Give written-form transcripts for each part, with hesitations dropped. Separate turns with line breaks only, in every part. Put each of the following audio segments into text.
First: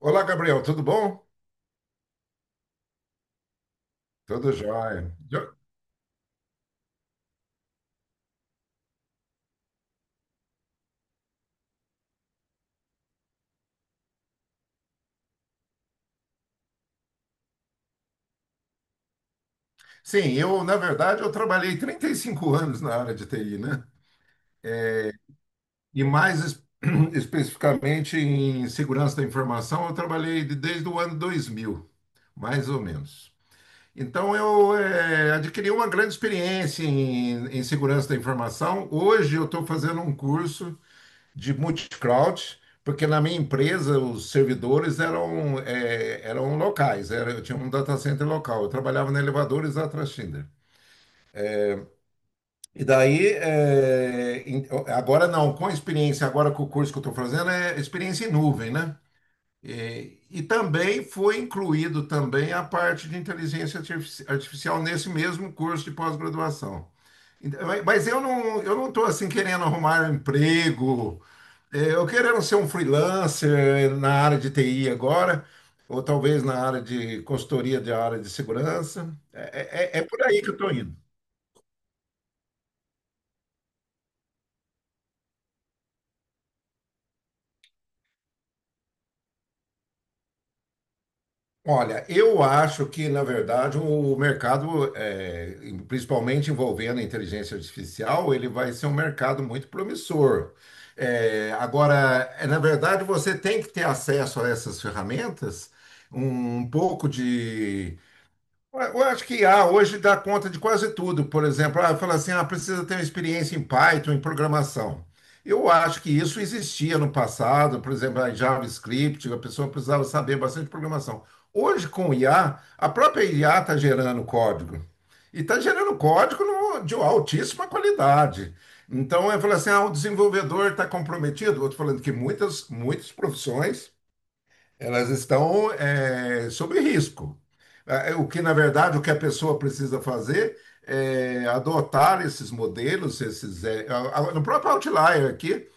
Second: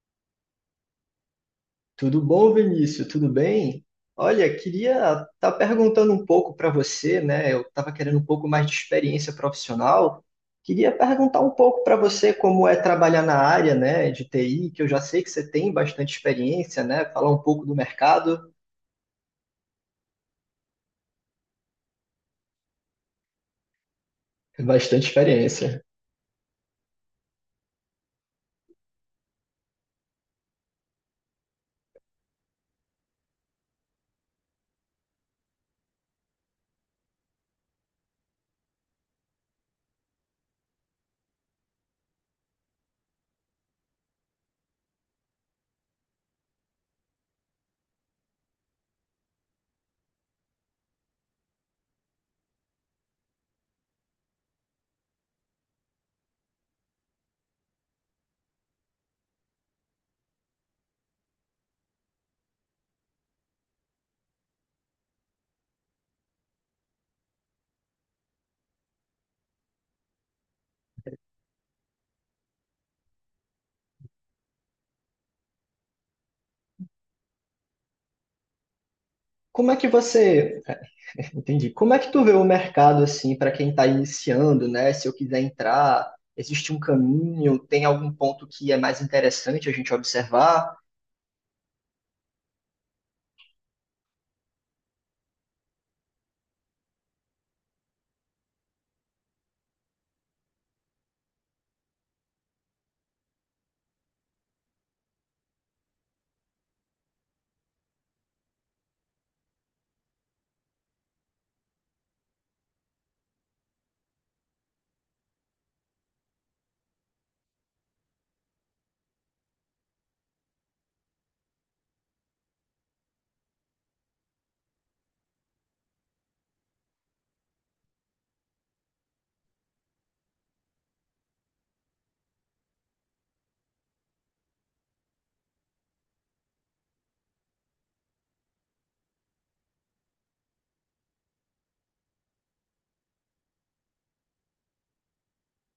Olá, Gabriel, tudo bom?
Tudo bom, Vinícius? Tudo bem?
Tudo
Olha, queria
jóia.
estar tá perguntando um pouco para você, né? Eu estava querendo um pouco mais de experiência profissional. Queria perguntar um pouco para você como é trabalhar na área, né, de TI, que eu já sei que você tem bastante experiência, né? Falar um pouco do mercado,
Sim, na verdade, eu trabalhei 35 anos na área de TI, né?
bastante experiência.
E mais especificamente em segurança da informação, eu trabalhei desde o ano 2000, mais ou menos. Então, eu adquiri uma grande experiência em segurança da informação. Hoje, eu estou fazendo um curso de multi-cloud, porque na minha empresa os servidores eram locais, eu tinha um data center local, eu trabalhava na Elevadores da Atrashinder. E daí, agora não, com a experiência, agora com o curso que eu estou fazendo, é experiência em nuvem, né? E também foi incluído também a parte de inteligência artificial nesse mesmo curso de pós-graduação. Então, mas eu não estou assim querendo arrumar um emprego, eu querendo ser um freelancer na área de TI agora, ou talvez na área de consultoria de área de segurança.
Como é
É,
que
é por aí que eu
você,
estou indo.
entendi? Como é que tu vê o mercado assim para quem está iniciando, né? Se eu quiser entrar, existe um caminho? Tem algum ponto que é mais interessante a gente observar?
Olha, eu acho que, na verdade, o mercado, principalmente envolvendo a inteligência artificial, ele vai ser um mercado muito promissor. É, agora, na verdade, você tem que ter acesso a essas ferramentas, um pouco de. Eu acho que I a hoje dá conta de quase tudo. Por exemplo, ah, fala assim, ah, precisa ter uma experiência em Python, em programação. Eu acho que isso existia no passado, por exemplo, em JavaScript, a pessoa precisava saber bastante programação. Hoje, com o IA, a própria IA está gerando código. E está gerando código de altíssima qualidade. Então, eu falo assim, ah, o desenvolvedor está comprometido. Outro falando que muitas, muitas profissões elas estão sob risco. Ah, o que a pessoa precisa fazer é adotar esses modelos, esses, eh, a- no próprio Outlier aqui,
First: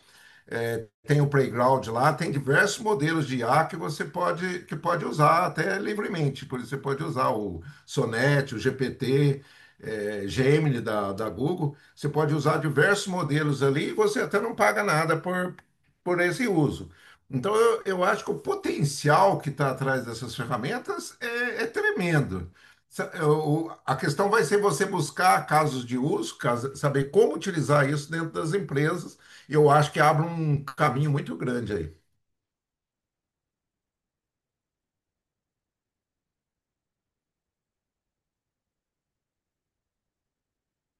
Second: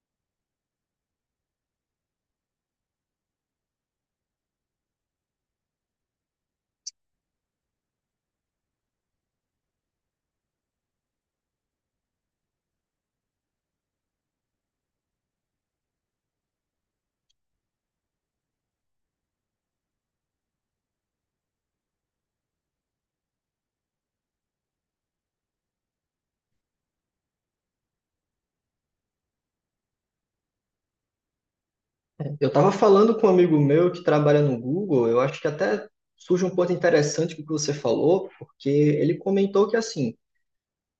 tem o playground lá, tem diversos modelos de IA que que pode usar até livremente. Por isso, você pode usar o Sonnet, o GPT, Gemini da Google. Você pode usar diversos modelos ali e você até não paga nada por esse uso. Então, eu acho que o potencial que está atrás dessas ferramentas é tremendo. A questão vai ser você buscar casos de uso, saber como utilizar isso dentro das empresas eu acho que abre um caminho muito grande aí.
Eu estava falando com um amigo meu que trabalha no Google, eu acho que até surge um ponto interessante com o que você falou, porque ele comentou que, assim,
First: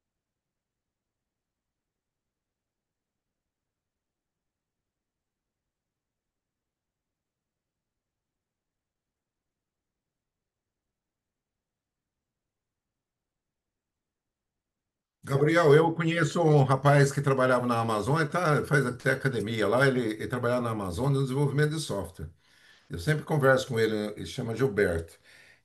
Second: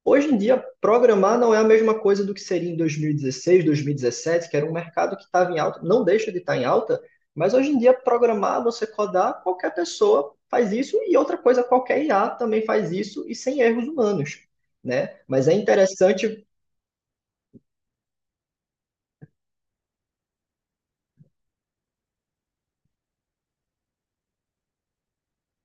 hoje em dia, programar não é a mesma coisa do que seria em 2016, 2017, que era um mercado que estava em alta, não deixa de estar em alta, mas hoje em dia, programar, você codar, qualquer pessoa faz isso, e outra coisa, qualquer IA também faz isso, e sem erros humanos, né? Mas é
Gabriel, eu conheço
interessante
um rapaz que trabalhava na Amazônia, tá, faz até academia lá, ele trabalhava na Amazônia no desenvolvimento de software. Eu sempre converso com ele, ele chama Gilberto.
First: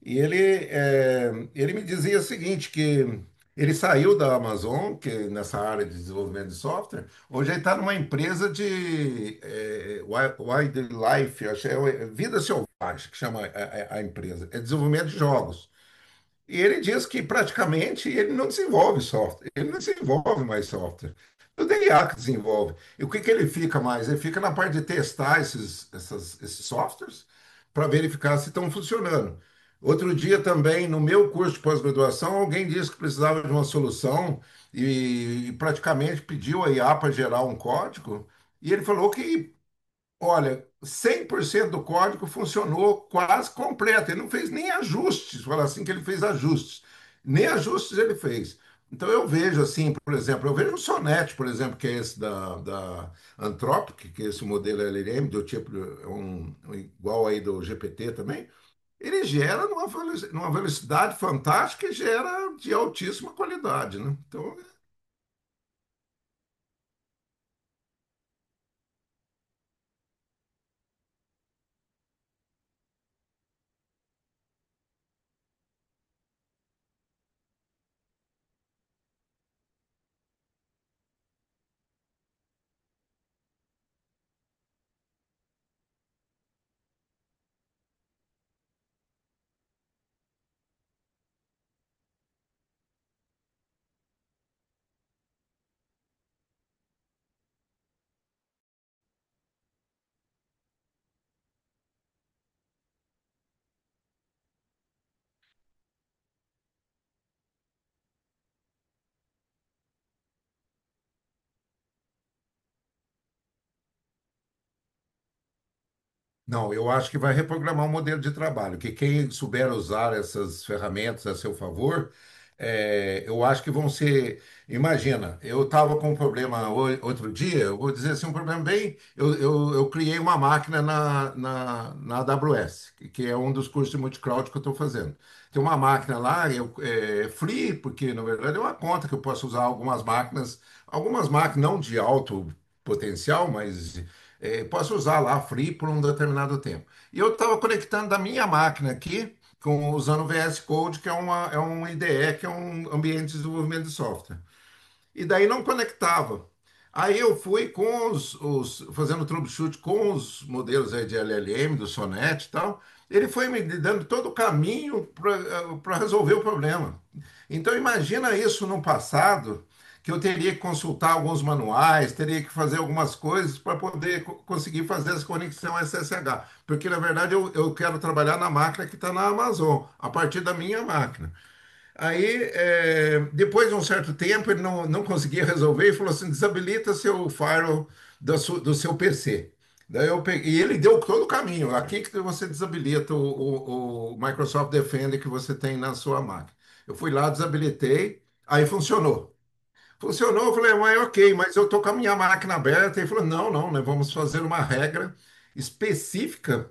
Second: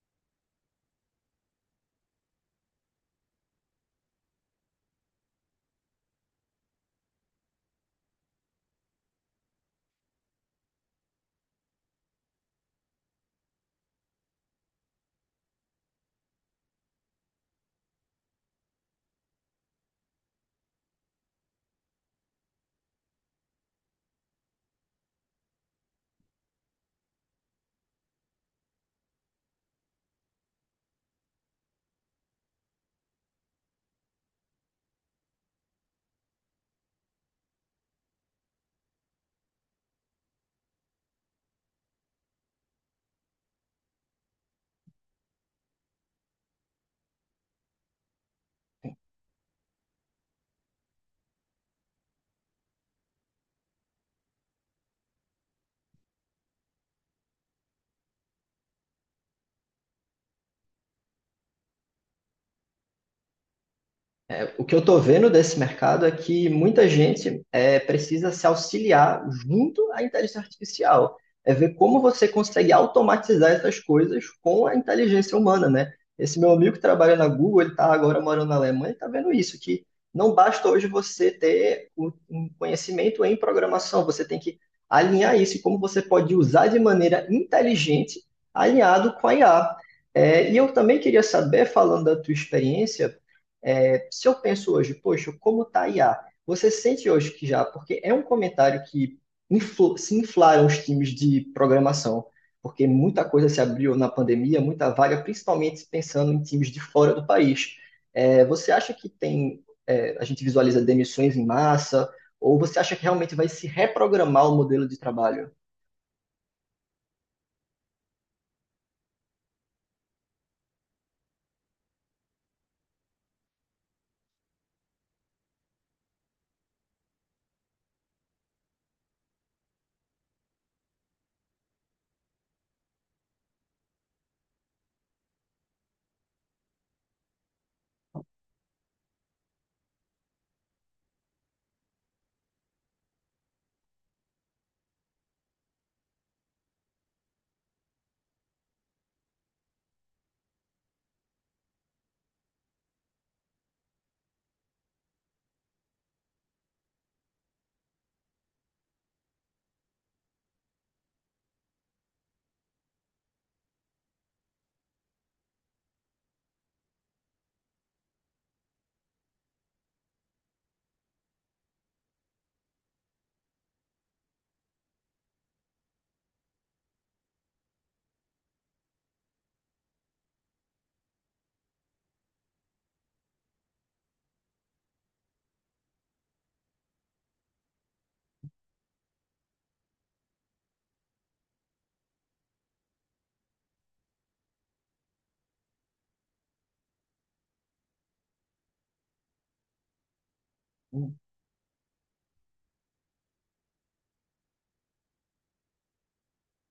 E ele me dizia o seguinte, que ele saiu da Amazon, que é nessa área de desenvolvimento de software, hoje ele está numa empresa de wildlife, acho que vida selvagem, que chama a empresa, é desenvolvimento de jogos. E ele diz que praticamente ele não desenvolve software, ele não desenvolve mais software. O dia que desenvolve. E o que que ele fica mais? Ele fica na parte de testar esses, esses softwares para verificar se estão funcionando. Outro dia também, no meu curso de pós-graduação, alguém disse que precisava de uma solução e praticamente pediu a IA para gerar um código. E ele falou que olha, 100% do código funcionou quase completo. Ele não fez nem ajustes, fala assim que ele fez ajustes. Nem ajustes ele fez. Então eu vejo assim, por exemplo, eu vejo o Sonnet, por exemplo, que é esse da Anthropic, que é esse modelo LLM, do tipo é um igual aí do GPT também, ele gera numa velocidade fantástica e gera de altíssima qualidade, né? Então.
o que eu estou vendo desse mercado é que muita gente é, precisa se auxiliar junto à inteligência artificial. É ver como você consegue automatizar essas coisas com a inteligência humana, né? Esse meu amigo que trabalha na Google, ele está agora morando na Alemanha, está vendo isso, que não basta hoje você ter um conhecimento em programação, você tem que alinhar isso e como você pode usar de maneira inteligente, alinhado com a IA. É, e eu também queria saber, falando da tua experiência, é, se eu penso hoje, poxa, como tá a IA? Você sente hoje que já, porque é um comentário que se inflaram os times de programação, porque muita coisa se abriu na pandemia, muita vaga, principalmente pensando em times de fora do país. É, você acha que tem, é, a gente visualiza demissões em massa, ou você acha que realmente vai se reprogramar o modelo de trabalho?
Não, eu acho que vai reprogramar o modelo de trabalho, que quem souber usar essas ferramentas a seu favor, eu acho que vão ser. Imagina, eu estava com um problema outro dia, eu vou dizer assim, um problema bem. Eu criei uma máquina na AWS, que é um dos cursos de multicloud que eu estou fazendo. Tem uma máquina lá, eu, é free, porque na verdade é uma conta que eu posso usar algumas máquinas não de alto potencial, mas posso usar lá free por um determinado tempo. E eu estava conectando da minha máquina aqui, usando o VS Code, que é um IDE, que é um ambiente de desenvolvimento de software e daí não conectava. Aí eu fui fazendo troubleshoot com os modelos aí de LLM, do Sonnet e tal. Ele foi me dando todo o caminho para resolver o problema. Então imagina isso no passado, que eu teria que consultar alguns manuais, teria que fazer algumas coisas para poder conseguir fazer essa conexão SSH. Porque na verdade eu quero trabalhar na máquina que está na Amazon, a partir da minha máquina. Aí, depois de um certo tempo, ele não conseguia resolver e falou assim: desabilita seu firewall do seu PC. Daí eu peguei, e ele deu todo o caminho. Aqui que você desabilita o Microsoft Defender que você tem na sua máquina. Eu fui lá, desabilitei, aí funcionou. Funcionou, eu falei, ué,
Hum.
ok, mas eu tô com a minha máquina aberta. Ele falou, não, não, nós vamos fazer uma regra específica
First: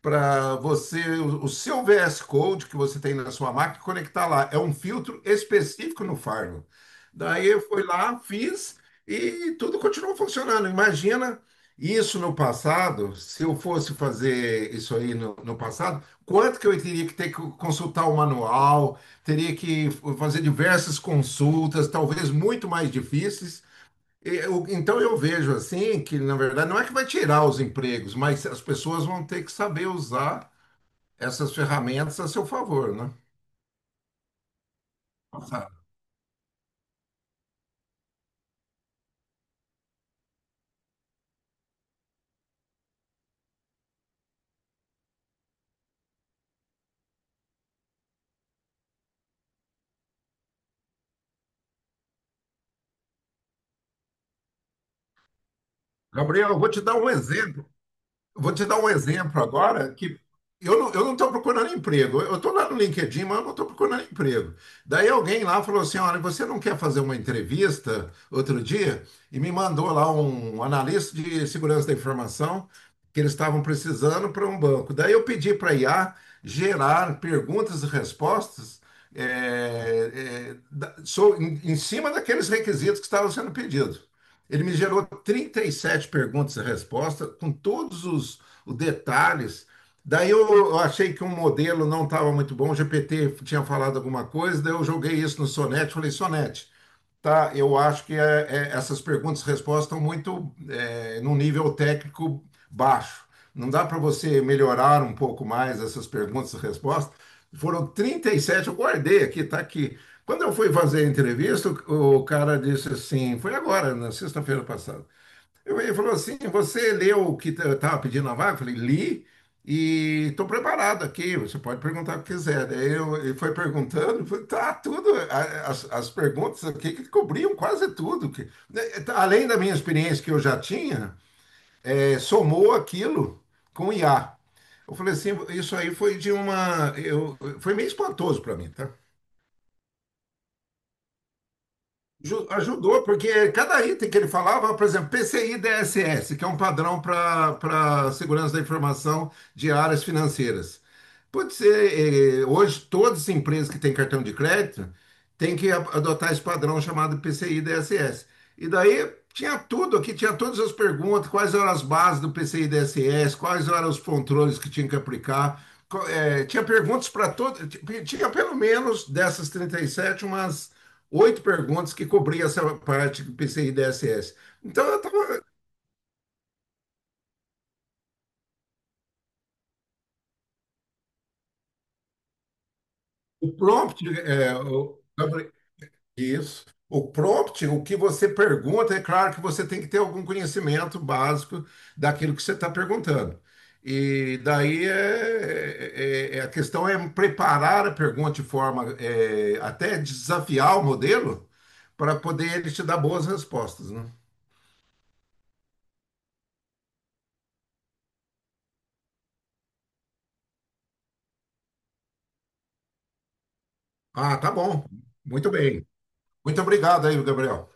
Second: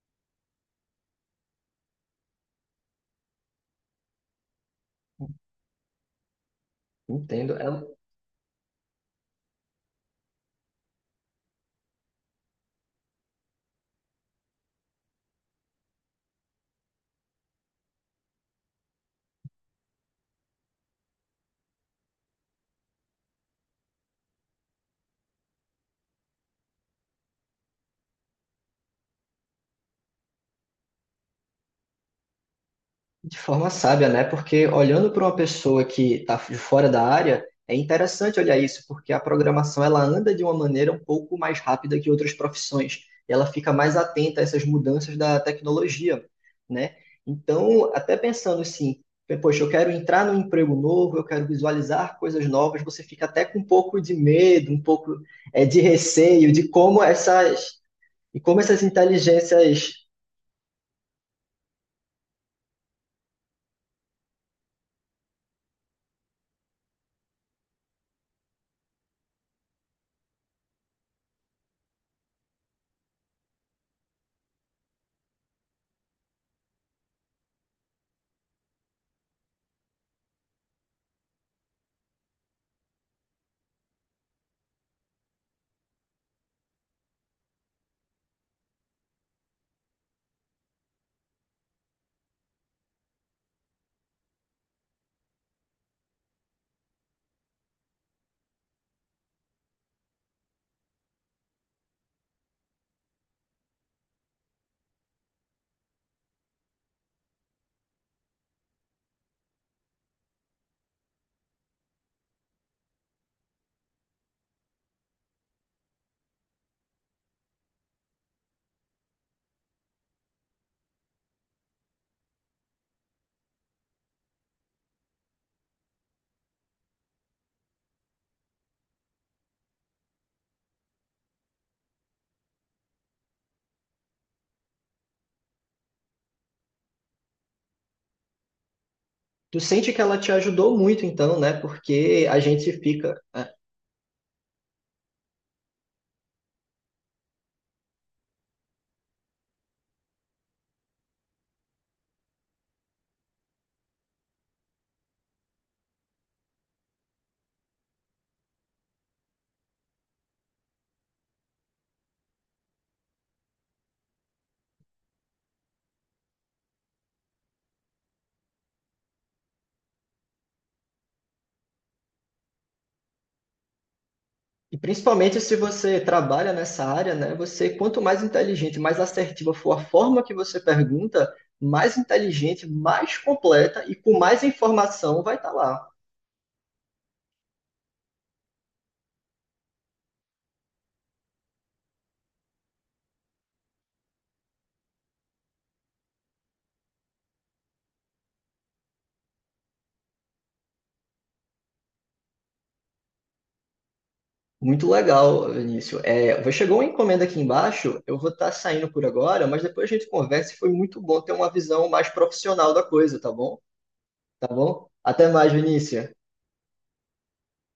para você, o seu VS Code que você tem na sua máquina, conectar lá. É um filtro específico no Firewall. Daí
Entendo.
eu
É
fui
um,
lá, fiz e tudo continuou funcionando. Imagina isso no passado, se eu fosse fazer isso aí no passado, quanto que eu teria que ter que consultar o manual, teria que fazer diversas consultas, talvez muito mais difíceis. Então eu vejo assim que, na verdade, não é que vai tirar os empregos, mas as pessoas vão ter que saber usar essas ferramentas a seu favor, né?
de forma sábia, né? Porque olhando para uma
Nossa.
pessoa que está de fora da área, é interessante olhar isso, porque a programação ela anda de uma maneira um pouco mais rápida que outras profissões, e ela fica mais atenta a essas mudanças da tecnologia, né? Então, até pensando assim, poxa, eu quero entrar num emprego novo, eu quero visualizar coisas novas, você fica até com um pouco de medo, um pouco de receio
Gabriel, eu
de
vou te dar um exemplo. Eu vou
como
te dar
essas
um exemplo agora
inteligências.
que eu não estou procurando emprego. Eu estou lá no LinkedIn, mas eu não estou procurando emprego. Daí alguém lá falou assim: olha, você não quer fazer uma entrevista outro dia? E me mandou lá um analista de segurança da informação que eles estavam precisando para um banco. Daí eu pedi para a IA gerar perguntas e respostas eh, em cima daqueles requisitos que estavam sendo pedidos. Ele me gerou 37 perguntas e respostas, com todos os detalhes. Daí eu achei que um modelo não estava muito bom, o GPT tinha falado alguma coisa, daí eu joguei isso no Sonete, falei, Sonete, tá, eu acho que essas perguntas e respostas estão muito num nível técnico baixo. Não dá para você melhorar um pouco mais essas perguntas e respostas? Foram 37 eu guardei aqui, tá aqui. Quando eu fui fazer a entrevista, o cara disse assim, foi agora, na sexta-feira passada. Ele falou assim: Você leu o que eu estava pedindo na vaga? Eu falei: Li e estou preparado aqui. Você pode perguntar o que quiser. Daí eu, ele foi perguntando, eu falei, tá tudo. As perguntas aqui que cobriam quase tudo. Além da minha experiência que eu já tinha, somou aquilo com o IA. Eu falei assim: Isso aí foi de uma. Foi meio espantoso para mim, tá?
Tu sente que ela te ajudou muito, então, né? Porque a gente
Ajudou,
fica, né?
porque cada item que ele falava, por exemplo, PCI DSS, que é um padrão para segurança da informação de áreas financeiras. Pode ser, hoje, todas as empresas que têm cartão de crédito, tem que adotar esse padrão chamado PCI DSS. E daí tinha tudo aqui, tinha todas as perguntas, quais eram as bases do PCI DSS, quais eram os controles que tinha que aplicar. Tinha perguntas para todo, tinha pelo menos dessas 37 umas oito perguntas que cobria essa parte do PCI DSS.
E
Então eu
principalmente
tava,
se você trabalha nessa área, né? Você, quanto mais inteligente, mais assertiva for a forma que você pergunta, mais inteligente, mais
o
completa e
prompt,
com mais
eh, o-
informação vai estar lá.
Isso. O prompt, o que você pergunta, é claro que você tem que ter algum conhecimento básico daquilo que você está perguntando. E daí a questão é preparar a pergunta de forma até desafiar o modelo para poder ele te dar boas respostas, né?
Muito legal, Vinícius. É, chegou uma encomenda aqui embaixo, eu vou estar saindo por agora, mas depois a gente conversa e foi muito bom ter uma visão mais profissional da coisa, tá bom?
Ah,
Tá
tá bom.
bom? Até
Muito
mais,
bem.
Vinícius.
Muito obrigado aí, Gabriel.